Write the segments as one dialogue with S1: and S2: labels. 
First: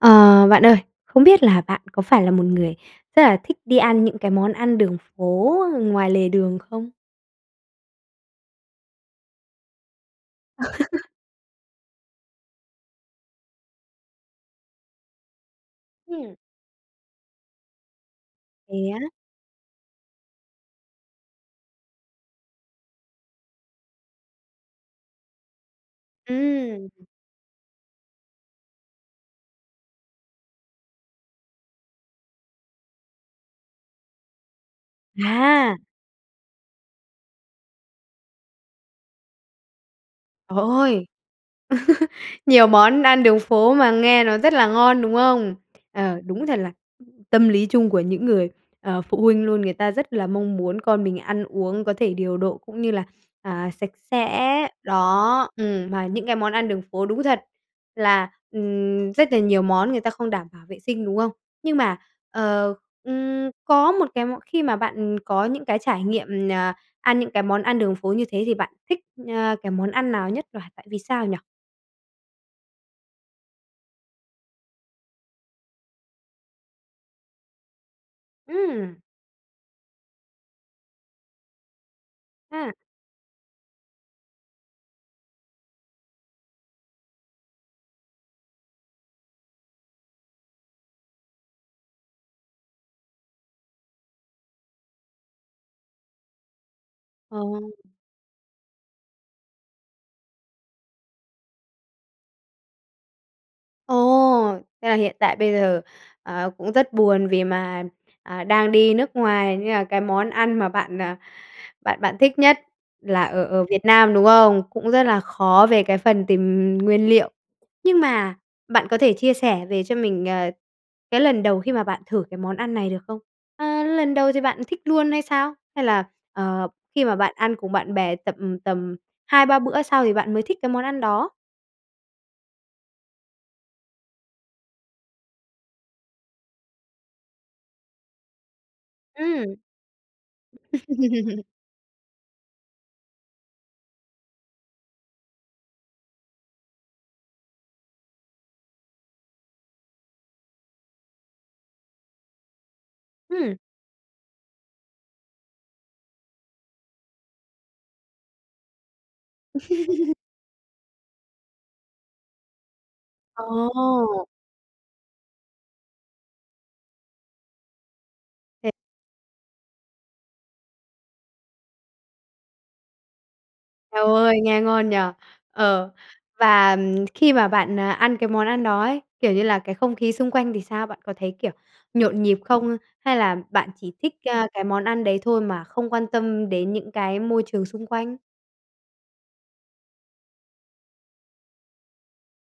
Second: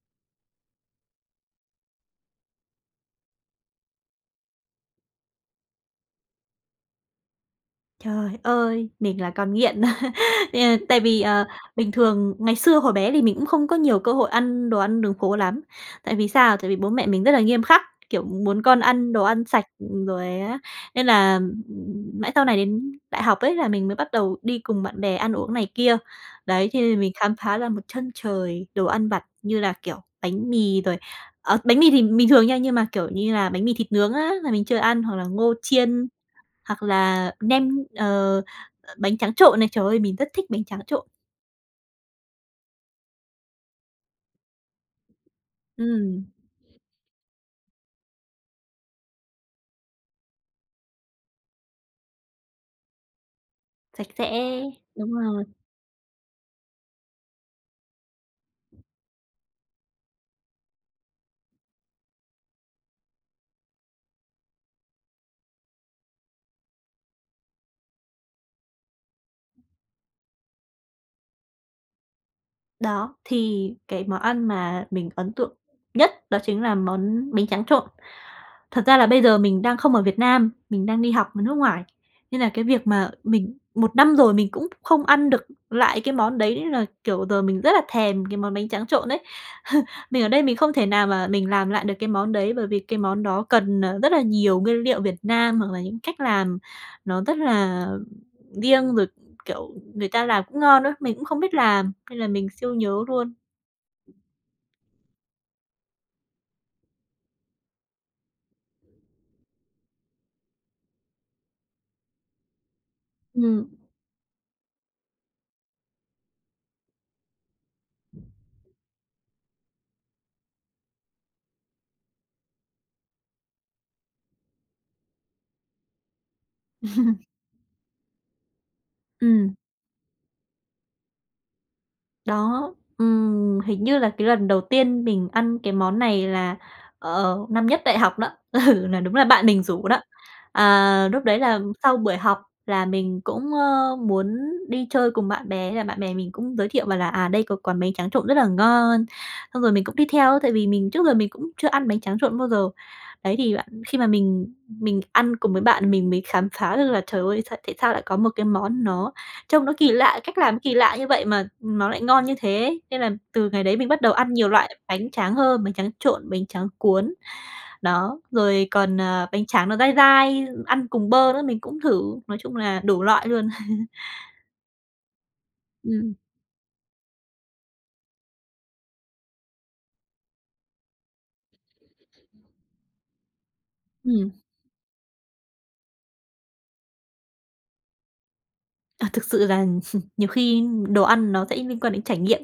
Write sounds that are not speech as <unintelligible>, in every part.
S1: Ờ, bạn ơi, không biết là bạn có phải là một người rất là thích đi ăn những cái món ăn đường phố ngoài lề đường không?
S2: Trời ơi! Mình là con nghiện, <laughs> ờ, tại
S1: <laughs>
S2: vì, ờ, bình thường ngày xưa hồi bé thì mình cũng không có nhiều cơ hội ăn đồ ăn đường phố lắm, tại vì
S1: Ừm.
S2: sao? Tại vì bố mẹ mình rất là nghiêm khắc, kiểu, muốn
S1: Thế
S2: con
S1: á?
S2: ăn đồ ăn sạch, ừm, rồi á nên là mãi sau này đến đại học ấy là mình mới bắt đầu đi cùng bạn bè ăn uống này kia. Đấy, cho
S1: Ừm.
S2: nên là mình khám phá ra một chân trời đồ ăn vặt như là, kiểu, bánh mì rồi ờ, bánh mì thì bình thường nha nhưng mà, kiểu như là, bánh mì thịt nướng á, là mình chưa ăn, hoặc là ngô
S1: À!
S2: chiên, hoặc là nem, ờ, bánh tráng trộn này, trời ơi! Mình rất thích
S1: Trời
S2: bánh tráng
S1: ơi!
S2: trộn.
S1: <laughs> Nhiều món ăn đường phố mà nghe nó rất là ngon, đúng không? Ờ,
S2: Ừm.
S1: đúng thật là, ừm, tâm lý chung của những người, ờ, phụ huynh luôn, người ta rất là mong muốn con mình ăn uống có thể điều độ cũng như là, à, sạch
S2: Sạch
S1: sẽ
S2: sẽ, đúng rồi.
S1: đó, ừm, mà những cái món ăn đường phố đúng thật là, ừm, rất là nhiều món người ta không đảm bảo vệ sinh, đúng không? Nhưng mà, ờ, ừm, có một cái món khi mà bạn có những cái trải nghiệm, ờ, ăn những cái món ăn đường phố như thế thì bạn thích, a, cái món ăn nào nhất và tại vì sao nhỉ?
S2: Đó, thì cái món ăn mà mình ấn tượng nhất đó chính là món bánh tráng trộn. Thật ra
S1: Ừm.
S2: là bây giờ mình đang không ở Việt Nam, mình đang đi học ở nước ngoài, nên là cái
S1: À.
S2: việc mà mình một năm rồi mình cũng không ăn được lại cái món đấy nên là, kiểu, giờ mình rất là thèm cái món bánh tráng trộn đấy. <scoffs> Mình ở đây mình không thể nào mà mình làm lại được cái món đấy, bởi vì cái món đó cần, ờ, rất là nhiều nguyên liệu Việt Nam hoặc là những cách làm nó rất
S1: Ờ.
S2: là riêng rồi, kiểu, người ta làm cũng ngon á, mình cũng không biết làm, nên là mình siêu nhớ luôn.
S1: Ồ, thế là hiện tại bây giờ, ờ, cũng rất buồn vì mà, à, đang đi nước ngoài nên là cái món ăn mà bạn, ờ, bạn bạn thích nhất là ở ở
S2: Ừm.
S1: Việt Nam, đúng không? Cũng rất là khó về cái phần tìm nguyên liệu. Nhưng mà bạn có thể chia sẻ về cho mình, ờ, cái lần đầu khi mà bạn thử cái món ăn này được không? Ơ, lần đầu thì bạn thích luôn hay sao? Hay là, ờ, khi mà
S2: <laughs>
S1: bạn ăn cùng bạn bè tầm tầm hai
S2: Ừm.
S1: ba bữa sau thì bạn mới thích cái món ăn đó?
S2: Đó, ừm, hình như là cái lần đầu tiên mình ăn cái món này là, ờ, năm nhất đại học đó, ừ, là đúng là bạn
S1: Ừm.
S2: mình rủ đó. Ờ, lúc đấy
S1: <laughs>
S2: là sau buổi học là mình cũng, ơ, muốn đi chơi cùng bạn bè, thế là bạn bè mình cũng giới thiệu bảo là "À, đây có quán bánh tráng trộn rất là ngon." Xong rồi mình cũng đi theo tại vì mình trước giờ mình cũng chưa ăn bánh tráng trộn bao giờ. Đấy,
S1: Ừm.
S2: thì bạn khi mà mình mình ăn cùng với bạn mình mới khám phá được là trời ơi s tại sao lại có một cái món nó trông nó kỳ
S1: <laughs>
S2: lạ, cách làm nó kỳ lạ như vậy mà nó lại ngon như thế ấy! Nên là từ ngày đấy mình bắt đầu
S1: Ồ!
S2: ăn nhiều loại bánh tráng hơn, bánh tráng trộn, bánh tráng cuốn, đó, rồi
S1: <unintelligible>
S2: còn, ờ, bánh tráng nó dai dai, ăn cùng bơ nữa, mình cũng thử, nói chung là đủ loại luôn.
S1: Eo ôi, nghe ngon nhỉ! Ờ,
S2: Ừm.
S1: và, ừm, khi mà bạn, à, ăn cái món ăn đó ấy, kiểu như là, cái không khí xung quanh thì sao? Bạn có thấy, kiểu, nhộn nhịp không hay là bạn chỉ thích,
S2: Ừm.
S1: a, cái món ăn đấy thôi mà không quan tâm đến những cái môi trường xung quanh?
S2: À, thực sự rằng <laughs> nhiều khi đồ ăn nó sẽ liên quan đến trải nghiệm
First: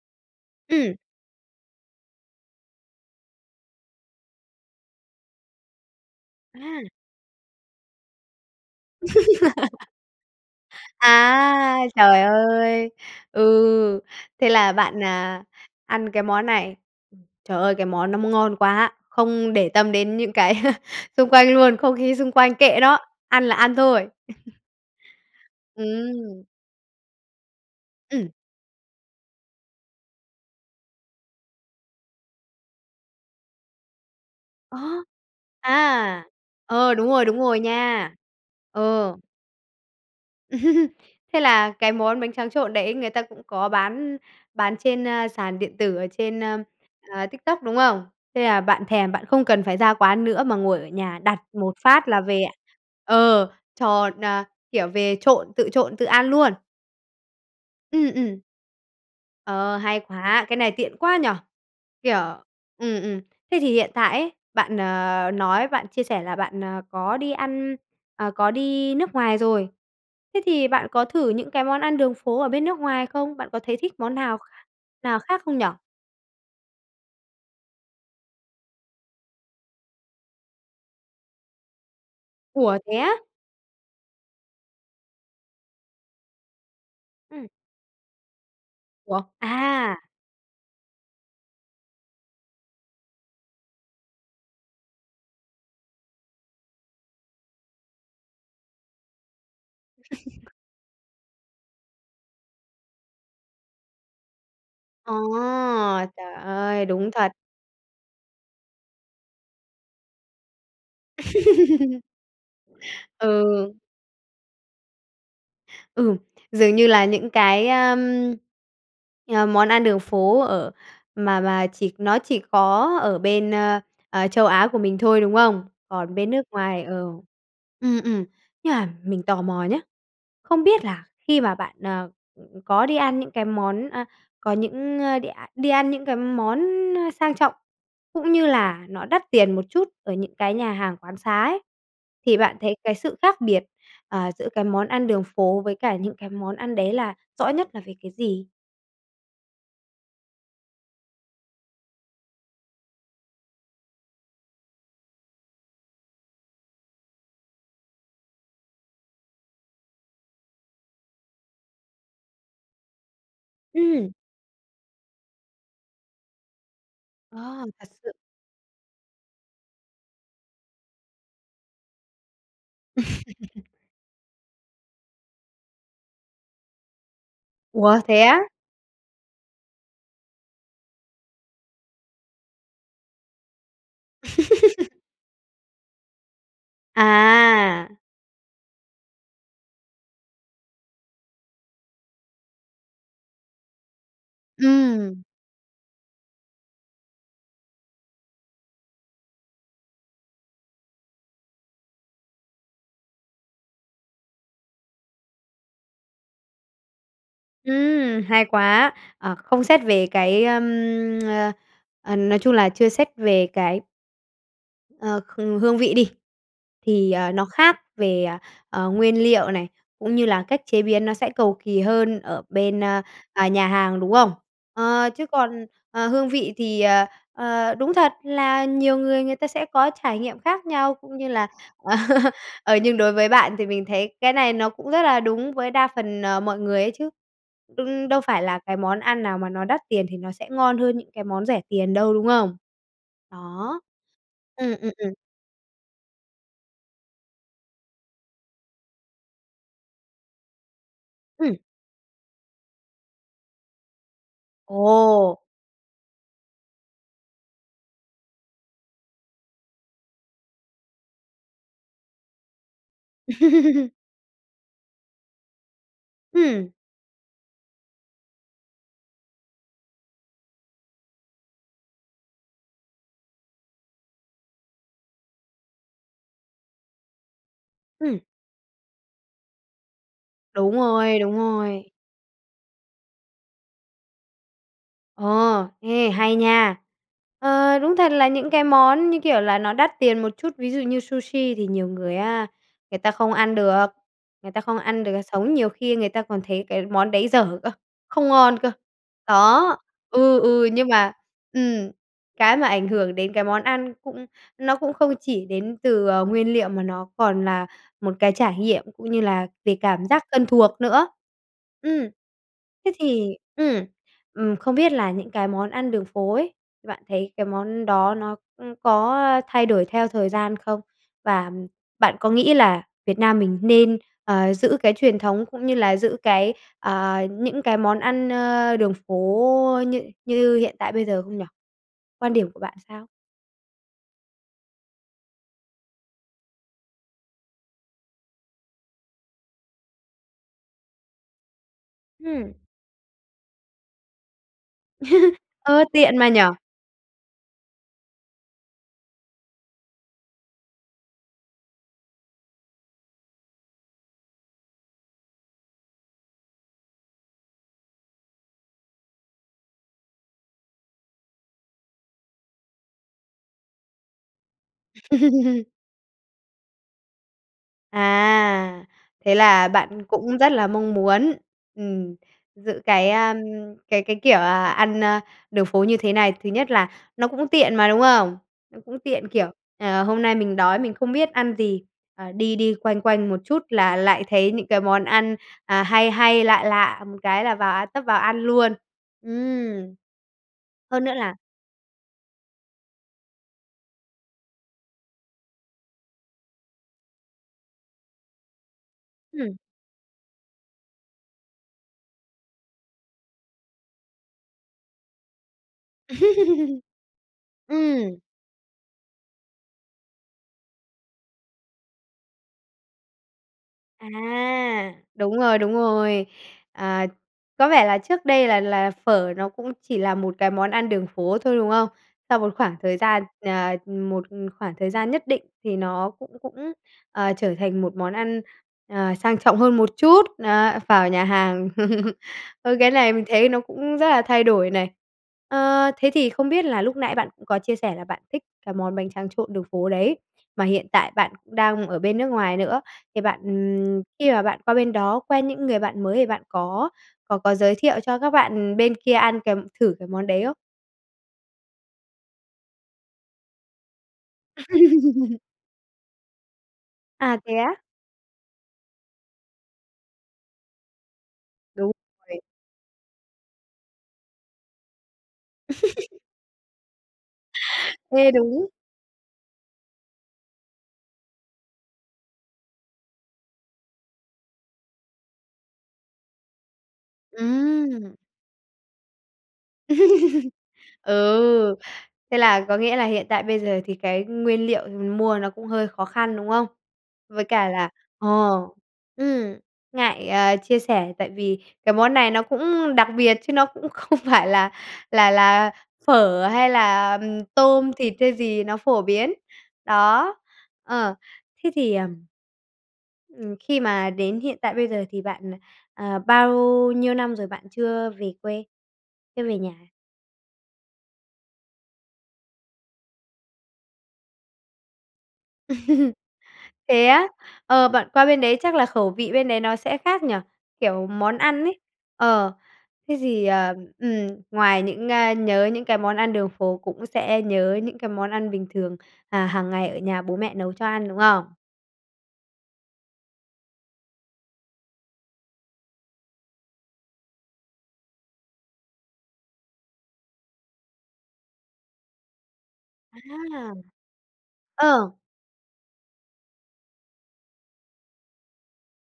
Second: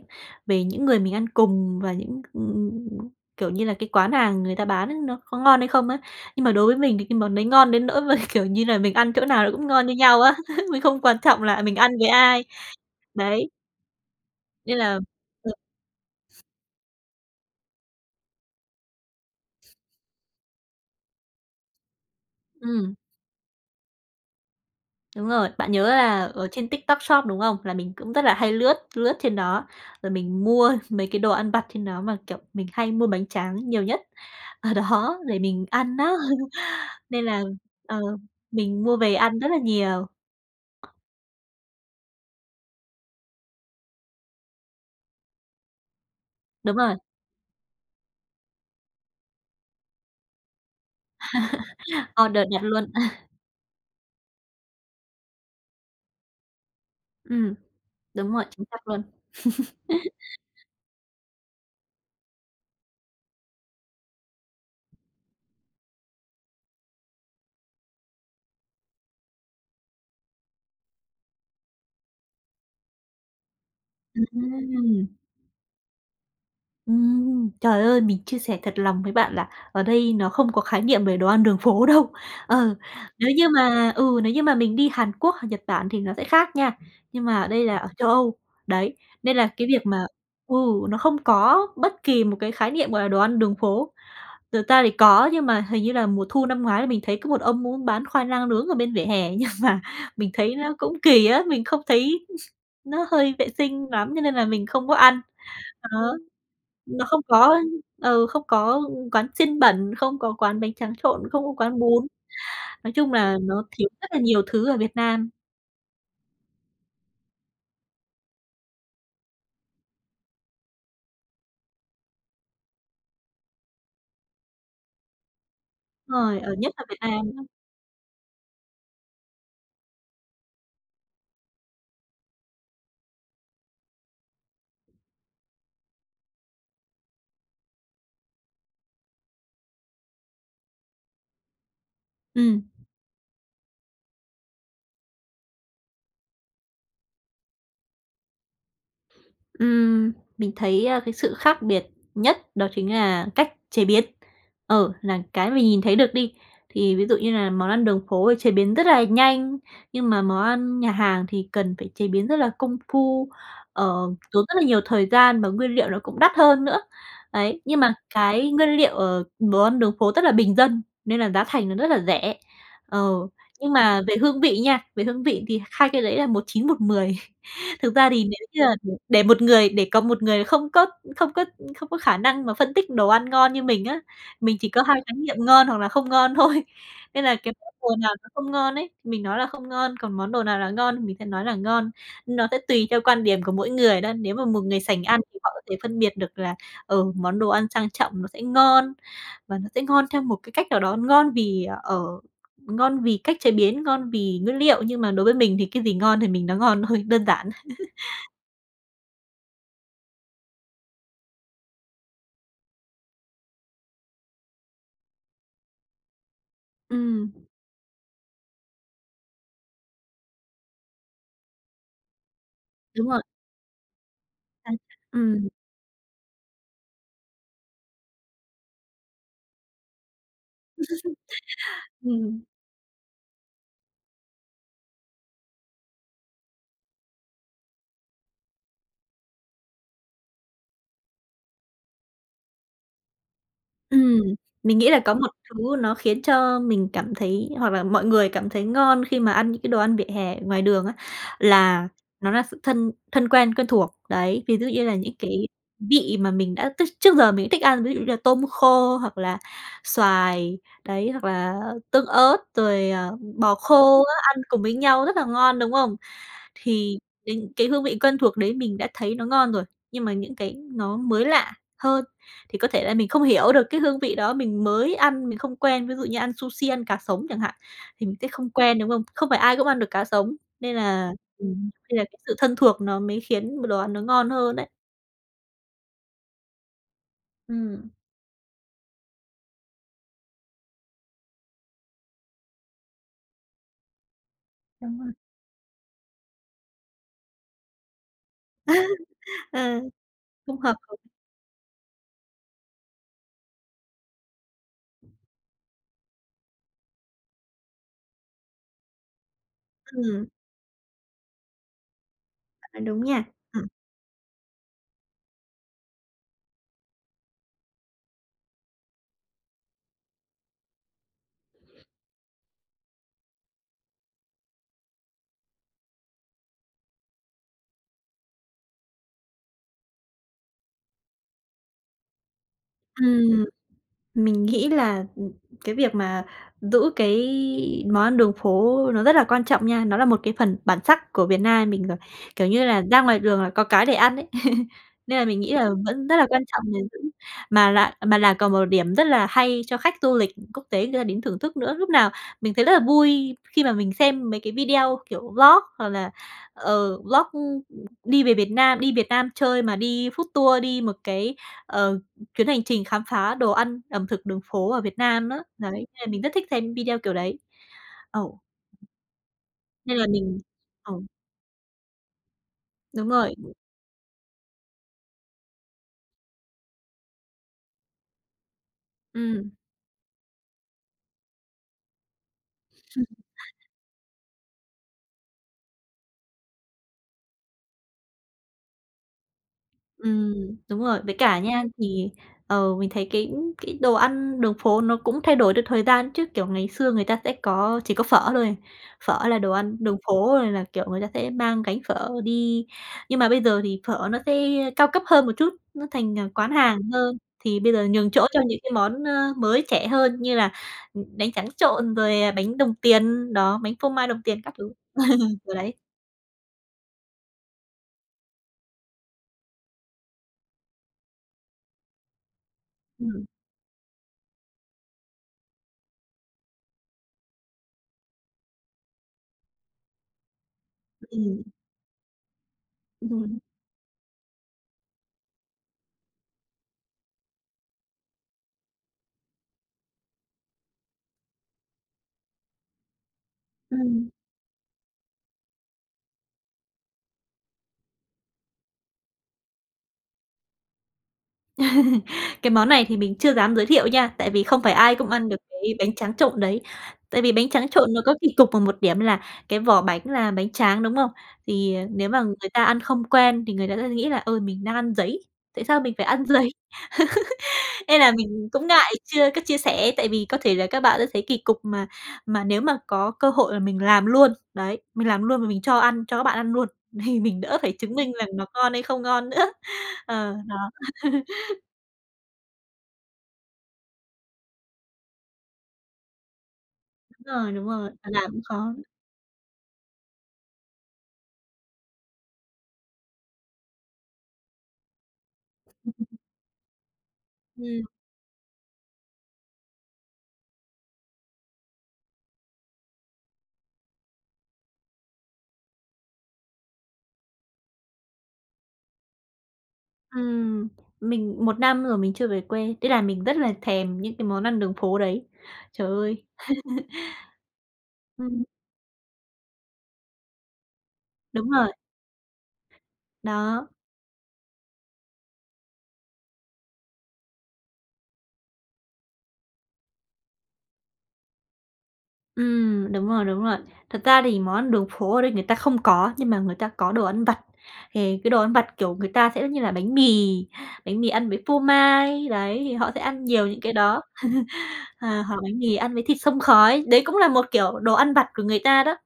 S2: về những
S1: Ừm.
S2: người mình ăn cùng và những ừm ừm, kiểu như là, cái quán hàng người ta bán á, nó có ngon hay không á. Nhưng mà đối với
S1: À.
S2: mình thì cái món đấy ngon đến nỗi mà, kiểu như là, mình ăn chỗ nào nó cũng ngon
S1: <laughs>
S2: như nhau á. <laughs> Mình không quan trọng là mình
S1: À,
S2: ăn với
S1: trời
S2: ai.
S1: ơi!
S2: Đấy.
S1: Ừ, thế là
S2: Nên là
S1: bạn, à, ăn cái
S2: <unintelligible>
S1: món này. Ừ, trời ơi, cái món nó m ngon quá, không để tâm đến những cái <laughs> xung quanh luôn, không khí xung quanh kệ
S2: Ừm.
S1: đó, ăn là ăn thôi. <laughs>
S2: Đúng rồi. Bạn nhớ là
S1: Ừm.
S2: ở trên TikTok Shop, đúng không? Là mình cũng rất
S1: Ừm.
S2: là hay lướt lướt trên đó, rồi mình mua mấy cái đồ ăn vặt trên đó mà, kiểu, mình hay mua bánh tráng nhiều nhất ở
S1: Ờ.
S2: đó để mình ăn á,
S1: À, ờ,
S2: <laughs>
S1: đúng rồi,
S2: nên
S1: đúng
S2: là
S1: rồi
S2: ờ,
S1: nha.
S2: mình mua về
S1: Ờ.
S2: ăn rất là nhiều.
S1: <laughs> Thế là cái món bánh tráng trộn đấy người ta cũng có bán bán trên, ơ, sàn điện tử ở trên, ơ,
S2: Đúng rồi.
S1: à, TikTok, đúng không? Thế là bạn thèm, bạn không cần phải ra quán nữa mà ngồi ở nhà, đặt một phát
S2: <laughs>
S1: là về
S2: Order
S1: ạ
S2: nhặt luôn. <laughs>
S1: ờ, tròn à, kiểu, về trộn, tự trộn, tự ăn luôn?
S2: Ừm.
S1: Ừm,
S2: Đúng
S1: ừm.
S2: rồi, chính xác luôn.
S1: Ờ, hay quá! Cái
S2: <chuckles>
S1: này tiện quá nhỉ! Kiểu ừm, ừm. Thế thì hiện tại ấy bạn, ờ, nói bạn chia sẻ là bạn, ờ, có đi ăn, à, có đi nước ngoài rồi, thế thì bạn có thử những cái món ăn đường phố ở bên nước ngoài không? Bạn có thấy thích món
S2: Ừ,
S1: nào kh
S2: ừm.
S1: nào khác không nhỉ?
S2: Ừm, trời ơi! Mình chia sẻ thật lòng với bạn là ở đây nó không có khái niệm về đồ ăn đường phố đâu. Ờ,
S1: Ủa, thế á?
S2: nếu như mà ừ, nếu như mà mình đi Hàn Quốc hoặc Nhật Bản thì nó sẽ khác nha, nhưng mà
S1: Ừm.
S2: đây là ở Châu Âu. Đấy,
S1: Ủa?
S2: nên là cái việc
S1: À.
S2: mà ừ, nó không có bất kỳ một cái khái niệm, gọi là, đồ ăn đường phố. Thực ra thì có nhưng mà hình như là mùa thu năm ngoái là mình thấy có một ông ông ấy bán khoai lang nướng ở bên vỉa hè, <chuckles> nhưng mà mình thấy
S1: <chuckles>
S2: nó cũng kỳ á, mình không thấy nó hơi vệ sinh lắm, cho nên là mình không có
S1: Ờ,
S2: ăn. Đó.
S1: trời ơi,
S2: Nó
S1: đúng
S2: không
S1: thật.
S2: có, ơ, ờ, không có quán xiên bẩn, không có quán bánh tráng trộn, không có quán bún. Nói
S1: <chuckles>
S2: chung
S1: Ừ.
S2: là nó thiếu rất là nhiều thứ ở Việt Nam.
S1: Ừm, dường như là những cái, ơ, ờ, món ăn đường phố ở mà mà chỉ nó chỉ có ở bên, ơ, ờ Châu Á của mình thôi, đúng không? Còn bên
S2: Rồi,
S1: nước
S2: ờ, nhất
S1: ngoài
S2: là
S1: ờ,
S2: Việt Nam đó.
S1: ừm, ừm. Nhưng mà mình tò mò nhá, không biết là khi mà bạn, ờ, ừm, có đi ăn những cái món a, có những, a, đi a đi ăn những cái món sang trọng, cũng như là nó đắt tiền một chút ở những cái nhà hàng quán xá ấy, thì bạn
S2: Ừm.
S1: thấy cái sự khác biệt, ờ, giữa cái món ăn đường phố với cả những cái món ăn đấy là rõ nhất là về cái gì?
S2: Ừm, mình thấy, ơ, cái sự khác biệt nhất đó chính là cách chế biến, ờ, là cái mình nhìn thấy được đi. Thì ví dụ như là món ăn đường phố thì chế biến rất là nhanh, nhưng mà món ăn nhà hàng thì cần phải chế biến rất là công phu, ờ,
S1: Ừm.
S2: tốn rất là nhiều thời gian mà nguyên liệu nó cũng đắt hơn nữa.
S1: Ờ,
S2: Ấy, nhưng
S1: thật
S2: mà
S1: sự!
S2: cái nguyên liệu, ờ, đồ ăn đường phố rất là bình dân nên là giá thành nó rất là rẻ. Ờ,
S1: <laughs>
S2: nhưng mà về hương vị nha, về hương vị thì hai cái đấy là một chín một mười. <chuckles> Thực
S1: Ủa
S2: ra
S1: thế
S2: thì nếu
S1: á?
S2: như mà để để một người để có một người không có không có không có khả năng mà phân tích đồ ăn ngon như mình á, mình chỉ có hai
S1: <laughs>
S2: khái niệm ngon hoặc là không ngon thôi. Nên là cái món
S1: À.
S2: đồ nào nó không ngon ấy, mình nói là không ngon, còn món đồ nào là ngon thì mình sẽ nói là ngon, nó sẽ tùy theo quan điểm của mỗi người đó. Nếu mà một người sành ăn
S1: Ừm.
S2: thì họ có thể phân biệt được là, ờ, món đồ ăn sang trọng nó sẽ ngon và nó sẽ ngon theo một cái cách nào đó, ngon vì ở ngon vì cách chế biến, ngon vì nguyên liệu. Nhưng mà đối với mình thì cái gì ngon thì mình nói ngon thôi, đơn giản.
S1: Ừm,
S2: <laughs>
S1: hay quá! Ờ, không xét về cái, ờ, <tsk> ờ, nói chung là, chưa xét về cái ờ, h hương vị đi, thì, à,
S2: Ừm.
S1: nó khác về, ờ, nguyên liệu này, cũng như là cách chế biến nó sẽ cầu kỳ hơn ở bên, ờ,
S2: Đúng rồi.
S1: à, nhà hàng, đúng không?
S2: À.
S1: Ờ, chứ
S2: Ừm.
S1: còn, ờ, hương vị thì, ờ, ờ, đúng thật là nhiều người, người ta sẽ có trải nghiệm khác nhau, cũng như là
S2: <laughs>
S1: <laughs>
S2: Ừm.
S1: ờ, nhưng đối với bạn thì mình thấy cái này nó cũng rất là đúng với đa phần, ờ, mọi người ấy chứ. Đ đâu phải là cái món ăn nào mà nó đắt tiền thì nó sẽ ngon hơn những cái món rẻ tiền đâu, đúng không? Đó.
S2: Ừm,
S1: Ừm,
S2: mình nghĩ
S1: ừm,
S2: là
S1: ừm.
S2: có một thứ nó khiến cho mình cảm thấy hoặc là mọi người cảm thấy ngon khi mà ăn những cái đồ ăn vỉa hè ở ngoài đường á,
S1: Ừm.
S2: là nó là sự thân thân quen quen thuộc đấy. Ví dụ như là những
S1: Ồ!
S2: cái vị mà mình đã tức trước giờ mình thích ăn, ví dụ như là tôm khô hoặc là xoài đấy, hoặc là tương ớt rồi, ờ, bò
S1: <laughs>
S2: khô á, ăn cùng với nhau rất là ngon, đúng không?
S1: Ừm.
S2: Thì đình cái hương vị quen thuộc đấy mình đã thấy nó ngon rồi, nhưng mà những cái nó mới lạ hơn thì có thể là mình không hiểu được cái hương vị đó, mình mới ăn mình không quen. Ví dụ như ăn sushi, ăn cá sống chẳng hạn, thì mình
S1: Ừm.
S2: sẽ không quen, đúng không? Không phải ai cũng ăn được cá sống,
S1: Đúng
S2: nên là
S1: rồi, đúng
S2: ừm,
S1: rồi.
S2: nên là cái sự thân thuộc nó mới khiến b đồ ăn nó ngon hơn đấy.
S1: Ờ. Ê, hay nha! Ờ,
S2: Ừm.
S1: đúng thật là những cái món, như kiểu là, nó đắt tiền một chút, ví dụ như sushi thì nhiều người á, người ta không ăn được, người ta không
S2: Đúng
S1: ăn
S2: rồi.
S1: được sống, nhiều khi người ta còn thấy cái món đấy dở cơ, không ngon cơ.
S2: <laughs>
S1: Đó,
S2: Ờ.
S1: ừ,
S2: Không
S1: ừ,
S2: hợp
S1: nhưng
S2: khẩu <unintelligible>
S1: mà ừm, cái mà ảnh hưởng đến cái món ăn cũng nó cũng không chỉ đến từ, ờ, nguyên liệu mà nó còn là một cái trải nghiệm cũng như là về cảm giác
S2: Ừm.
S1: thân thuộc nữa. Ừm.
S2: Bạn nói
S1: Thế
S2: đúng nha.
S1: thì
S2: Ừm.
S1: ừm, ừm, không biết là những cái món ăn đường phố ấy, bạn thấy cái món đó nó, ừm, có thay đổi theo thời gian không? Và bạn có nghĩ là Việt Nam mình nên, ờ, giữ cái truyền thống cũng như là giữ cái, ờ, những cái món ăn, ơ, đường phố như như hiện tại bây giờ không nhỉ? Quan điểm của bạn sao?
S2: Ừm. Mình nghĩ là, ừm, cái việc mà giữ cái món ăn đường phố nó rất là quan trọng nha. Nó là một cái phần bản sắc của Việt Nam mình rồi, kiểu
S1: Ừm.
S2: như là, ra ngoài đường là có cái để ăn ấy. <laughs> Nên là mình
S1: <laughs>
S2: nghĩ là
S1: Ơ,
S2: vẫn rất
S1: tiện
S2: là
S1: mà nhỉ?
S2: quan trọng gìn giữ, mà là mà là còn một điểm rất là hay cho khách du lịch quốc tế người ta đến thưởng thức nữa. Lúc nào mình thấy rất là vui khi mà mình xem mấy cái video, kiểu, vlog hoặc là, ờ, vlog đi về Việt Nam, đi Việt Nam chơi mà đi food tour, đi một cái, ờ, chuyến hành trình khám phá đồ ăn ẩm thực đường phố ở Việt Nam á.
S1: <laughs>
S2: Đấy, nên là mình rất thích xem video kiểu đấy. Ừ.
S1: À, thế là
S2: Nên
S1: bạn
S2: là
S1: cũng
S2: mình
S1: rất là
S2: ờ.
S1: mong muốn, ừm, giữ
S2: Đúng
S1: cái, ờ,
S2: rồi.
S1: cái cái, kiểu là, ăn, ơ, đường phố như thế này. Thứ nhất là nó cũng tiện mà, đúng không? Nó cũng tiện, kiểu,
S2: Ừm.
S1: ờ, hôm nay mình đói mình không biết ăn gì, ờ, đi đi quanh quanh một
S2: <laughs>
S1: chút là lại thấy những cái món ăn, à, hay hay lạ lạ, một cái là vào tấp vào ăn luôn. Ừm.
S2: Ừm, đúng rồi.
S1: Hơn nữa
S2: Với
S1: là
S2: cả nha, thì, ờ, mình thấy cái cái đồ ăn đường phố nó cũng thay đổi theo thời gian chứ, kiểu, ngày xưa người ta sẽ có chỉ có phở thôi. Phở là đồ
S1: Ừm.
S2: ăn đường phố rồi là, kiểu, người ta sẽ mang gánh phở đi. Nhưng mà bây giờ thì phở nó sẽ cao cấp hơn một chút, nó thành, à, quán hàng
S1: <laughs>
S2: hơn. Thì bây giờ nhường
S1: Ừm.
S2: chỗ cho những cái món, ơ, mới trẻ hơn như là, ừm, bánh tráng trộn rồi bánh đồng tiền đó, bánh phô mai đồng tiền các thứ.
S1: À, đúng
S2: <laughs> Ừ,
S1: rồi, đúng
S2: đấy.
S1: rồi. Ờ, có vẻ là trước đây là là phở nó cũng chỉ là một cái món ăn đường phố thôi, đúng không? Sau một khoảng thời gian
S2: Ừm.
S1: ờ, một khoảng thời gian nhất định thì nó cũng cũng, ờ, trở thành một món ăn, ờ, sang trọng hơn một chút, á, vào nhà
S2: Ừm.
S1: hàng. <laughs> Ờ, cái này mình
S2: Ừm.
S1: thấy nó cũng rất là thay đổi này. Ờ, thế thì không biết là lúc nãy bạn cũng có chia sẻ là bạn thích cái món bánh tráng trộn đường phố đấy, mà hiện tại bạn cũng đang ở bên nước ngoài nữa. Thì bạn, ừm,
S2: Ừm.
S1: khi mà bạn qua bên đó quen những người bạn mới thì bạn có có có giới thiệu cho các bạn bên kia ăn cái thử cái món đấy không?
S2: <laughs> Cái món này thì mình chưa dám giới thiệu nha, tại vì không phải ai cũng ăn được
S1: <laughs>
S2: cái bánh tráng trộn đấy. Tại vì
S1: À,
S2: bánh
S1: thế
S2: tráng
S1: á.
S2: trộn nó có kỳ cục ở một điểm là cái vỏ bánh là bánh tráng, đúng không? Thì, à,
S1: Đúng
S2: nếu mà
S1: <unintelligible>
S2: người ta ăn không quen thì người ta sẽ nghĩ là, ờ, mình đang ăn giấy. Tại sao mình phải
S1: <laughs>
S2: ăn giấy? <laughs> Nên là
S1: Ê,
S2: mình cũng
S1: đúng!
S2: ngại chưa có chia sẻ, tại vì có thể là các bạn sấy kỳ cục, mà mà nếu mà có cơ hội là mình làm luôn, đấy, mình làm luôn mà mình cho ăn cho các bạn ăn luôn, thì mình đỡ phải chứng minh
S1: Ừm!
S2: rằng nó ngon hay không ngon nữa. Ờ,
S1: <laughs>
S2: đó.
S1: Ừ.
S2: <laughs>
S1: Thế là có nghĩa là hiện tại bây giờ thì cái nguyên liệu mình mua nó cũng hơi khó khăn, đúng không?
S2: Đúng
S1: Với
S2: rồi, đúng
S1: cả là,
S2: rồi, mà
S1: ờ,
S2: làm cũng khó.
S1: ừm, ngại, à, chia sẻ tại vì cái món này nó cũng đặc biệt chứ nó cũng không phải là là là
S2: <unintelligible>
S1: phở hay là, ừm,
S2: Ừm.
S1: tôm, thịt hay gì nó phổ biến. Đó, ờ, thế thì ừm. Ừm, khi mà đến hiện tại bây giờ thì bạn, ờ, ờ, bao nhiêu năm rồi bạn chưa về quê, chưa về nhà?
S2: Ừm, mình 1 năm rồi mình chưa về quê, thế là mình rất là thèm những cái món ăn đường phố đấy. Trời
S1: <laughs>
S2: ơi!
S1: Thế á? Ờ, bạn
S2: <laughs>
S1: qua bên
S2: Ừm.
S1: đấy chắc là khẩu vị bên đấy nó sẽ khác nhỉ? Kiểu, món
S2: Đúng
S1: ăn
S2: rồi.
S1: ấy, ờ, cái gì
S2: Đó.
S1: ờ, ừm, ngoài những a, nhớ những cái món ăn đường phố cũng sẽ nhớ những cái món ăn bình thường, à, hàng ngày ở nhà bố mẹ nấu cho ăn, đúng không?
S2: Ừm, đúng rồi, đúng rồi. Thật ra thì món ăn đường phố ở đây người ta không có, nhưng mà người ta có đồ ăn vặt. Thì cái đồ ăn vặt, kiểu, người ta sẽ như là bánh mì, bánh mì ăn với phô mai, đấy, thì họ sẽ ăn nhiều những cái
S1: A.
S2: đó. <laughs>
S1: Ờ.
S2: Ờ, hoặc bánh mì ăn với thịt xông khói, đấy cũng là một kiểu đồ ăn vặt của người ta đó.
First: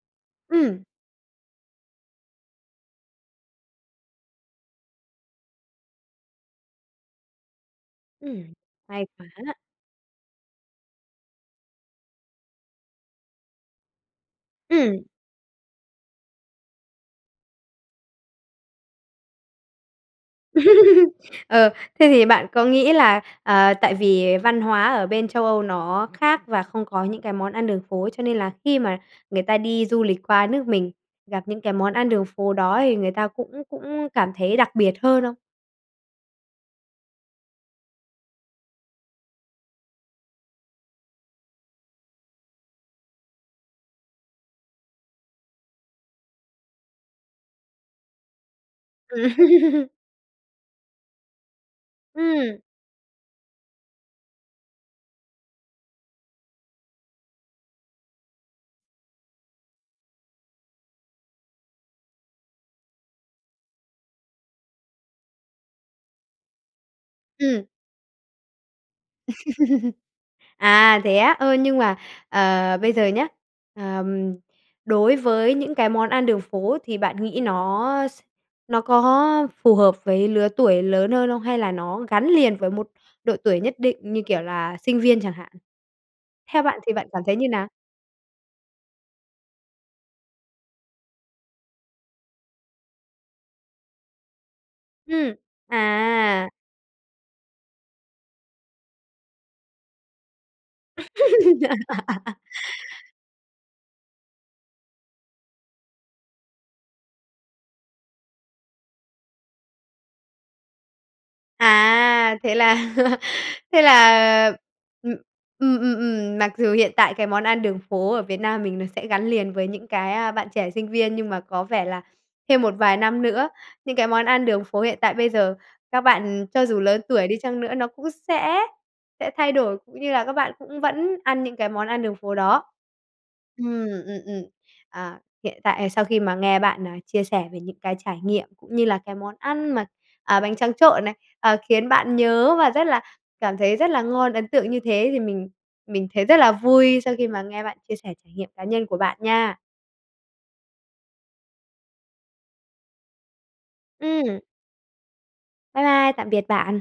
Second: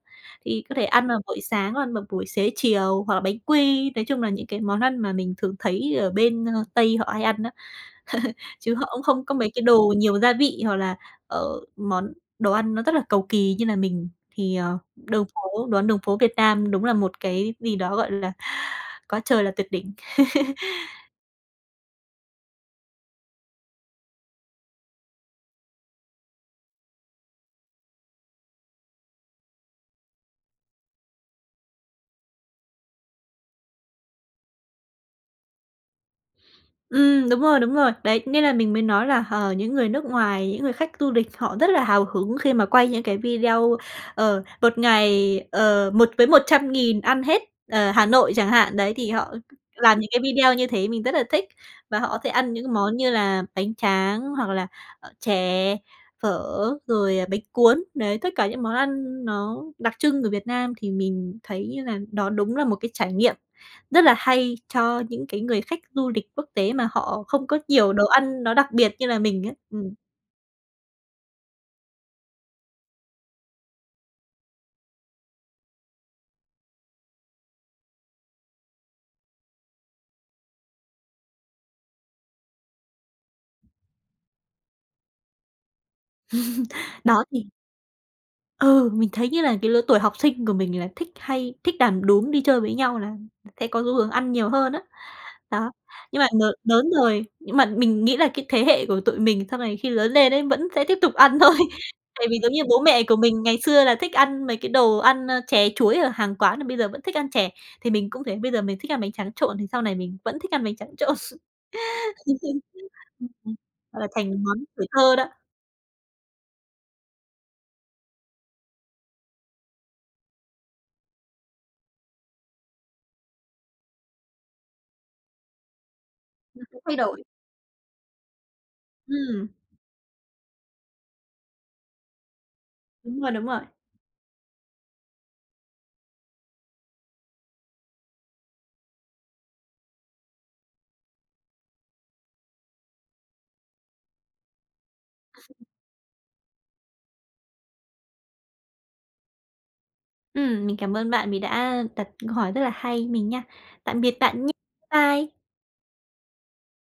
S2: Thì có
S1: Ừm.
S2: thể ăn vào buổi sáng, ăn vào buổi xế chiều hoặc là bánh quy, nói chung là những cái món ăn mà mình thường thấy ở bên, ơ, tây họ hay ăn á,
S1: Ừm,
S2: <laughs> chứ họ cũng
S1: hay
S2: không có mấy
S1: quá.
S2: cái đồ nhiều gia vị hoặc là, ờ, món đồ ăn nó rất là cầu kỳ như là mình thì, ờ,
S1: Ừm.
S2: đường phố đồ ăn đường phố Việt Nam đúng là một cái gì đó, gọi là, quá trời là tuyệt đỉnh! <laughs>
S1: <laughs> Ờ, thế thì bạn có nghĩ là, à, tại vì văn hóa ở bên Châu Âu nó khác và không có những cái món ăn đường phố, cho nên là khi mà người ta đi du lịch qua nước mình, gặp những cái món ăn đường phố đó thì người ta cũng cũng cảm thấy đặc biệt hơn không?
S2: Ừm, đúng rồi, đúng rồi. Đấy, nên là mình mới nói là, ờ, những người nước ngoài, những người khách tu địch họ rất là hào hứng khi mà quay những cái video, ờ, 1 ngày, ờ, một với 100.000 ăn hết, ờ, Hà Nội chẳng hạn, đấy, thì họ
S1: Ừm.
S2: làm những cái video như thế mình rất là thích. Và họ có thể ăn
S1: Ừm.
S2: những món như là bánh tráng hoặc là, ờ, chè, phở, rồi, à, bánh cuốn, đấy, tất cả những món ăn nó đặc trưng ở Việt Nam thì mình thấy là nó đúng là một cái trải nghiệm rất là hay cho những cái người khách du lịch quốc tế, mà họ không có
S1: Ừm.
S2: nhiều đồ ăn nó đặc biệt như là mình ấy. Ừm.
S1: <laughs> À, thế á. Ơ, nhưng mà, ờ, bây giờ nhá, ờm, đối với những cái món ăn đường phố thì bạn nghĩ nó s nó có phù hợp với lứa tuổi lớn hơn không? Hay là nó gắn liền với một độ tuổi nhất định như, kiểu, là sinh viên chẳng hạn? Theo bạn thì
S2: <laughs>
S1: bạn cảm
S2: Đó
S1: thấy
S2: thì
S1: như nào?
S2: Ừ, mình thấy như là cái lứa tuổi học sinh của mình là thích hay thích đàn đúm, đi chơi với nhau là sẽ có xu hướng ăn nhiều hơn á,
S1: Ừm.
S2: đó. Nhưng mà n
S1: À.
S2: lớn rồi, nhưng mà mình nghĩ là cái thế hệ của tụi mình sau này khi lớn lên ấy, vẫn sẽ tiếp tục ăn thôi. Tại
S1: <laughs>
S2: vì giống như bố mẹ của mình ngày xưa là thích ăn mấy cái đồ ăn, ơ, chè chuối ở hàng quán là bây giờ vẫn thích ăn chè, thì mình cũng thế, bây giờ mình thích ăn bánh tráng trộn thì sau này mình vẫn thích ăn bánh tráng trộn.
S1: À, thế là
S2: <laughs>
S1: <laughs>
S2: Ưm, ừm,
S1: thế
S2: gọi là thành
S1: là
S2: món tuổi thơ
S1: ừm,
S2: đó.
S1: ừm, ừm, ừm, mặc dù hiện tại cái món ăn đường phố ở Việt Nam mình nó sẽ gắn liền với những cái, a, bạn trẻ sinh viên, nhưng mà có vẻ là thêm một vài năm nữa, những cái món ăn đường phố hiện tại bây giờ, các bạn cho dù
S2: <unintelligible> thay
S1: lớn
S2: đổi.
S1: tuổi đi chăng nữa nó cũng sẽ sẽ
S2: Ừm.
S1: thay đổi, cũng như là các bạn cũng vẫn ăn những cái món ăn đường phố đó.
S2: Đúng rồi, đúng rồi.
S1: Ừm, ừm, ừm, ờ, hiện tại sau khi mà nghe bạn, à, chia sẻ về những cái trải nghiệm cũng như là cái món ăn mà, à, bánh tráng trộn này, ờ, khiến bạn nhớ và rất là cảm thấy rất là ngon, ấn tượng như thế thì mình mình thấy rất là vui sau khi mà nghe bạn chia sẻ trải nghiệm cá nhân của bạn nha.
S2: Ừm, mình cảm ơn bạn vì đã đặt câu hỏi rất là hay mình nha. Tạm biệt
S1: Ừm.
S2: bạn nh Bye!
S1: Bai bai, tạm biệt bạn!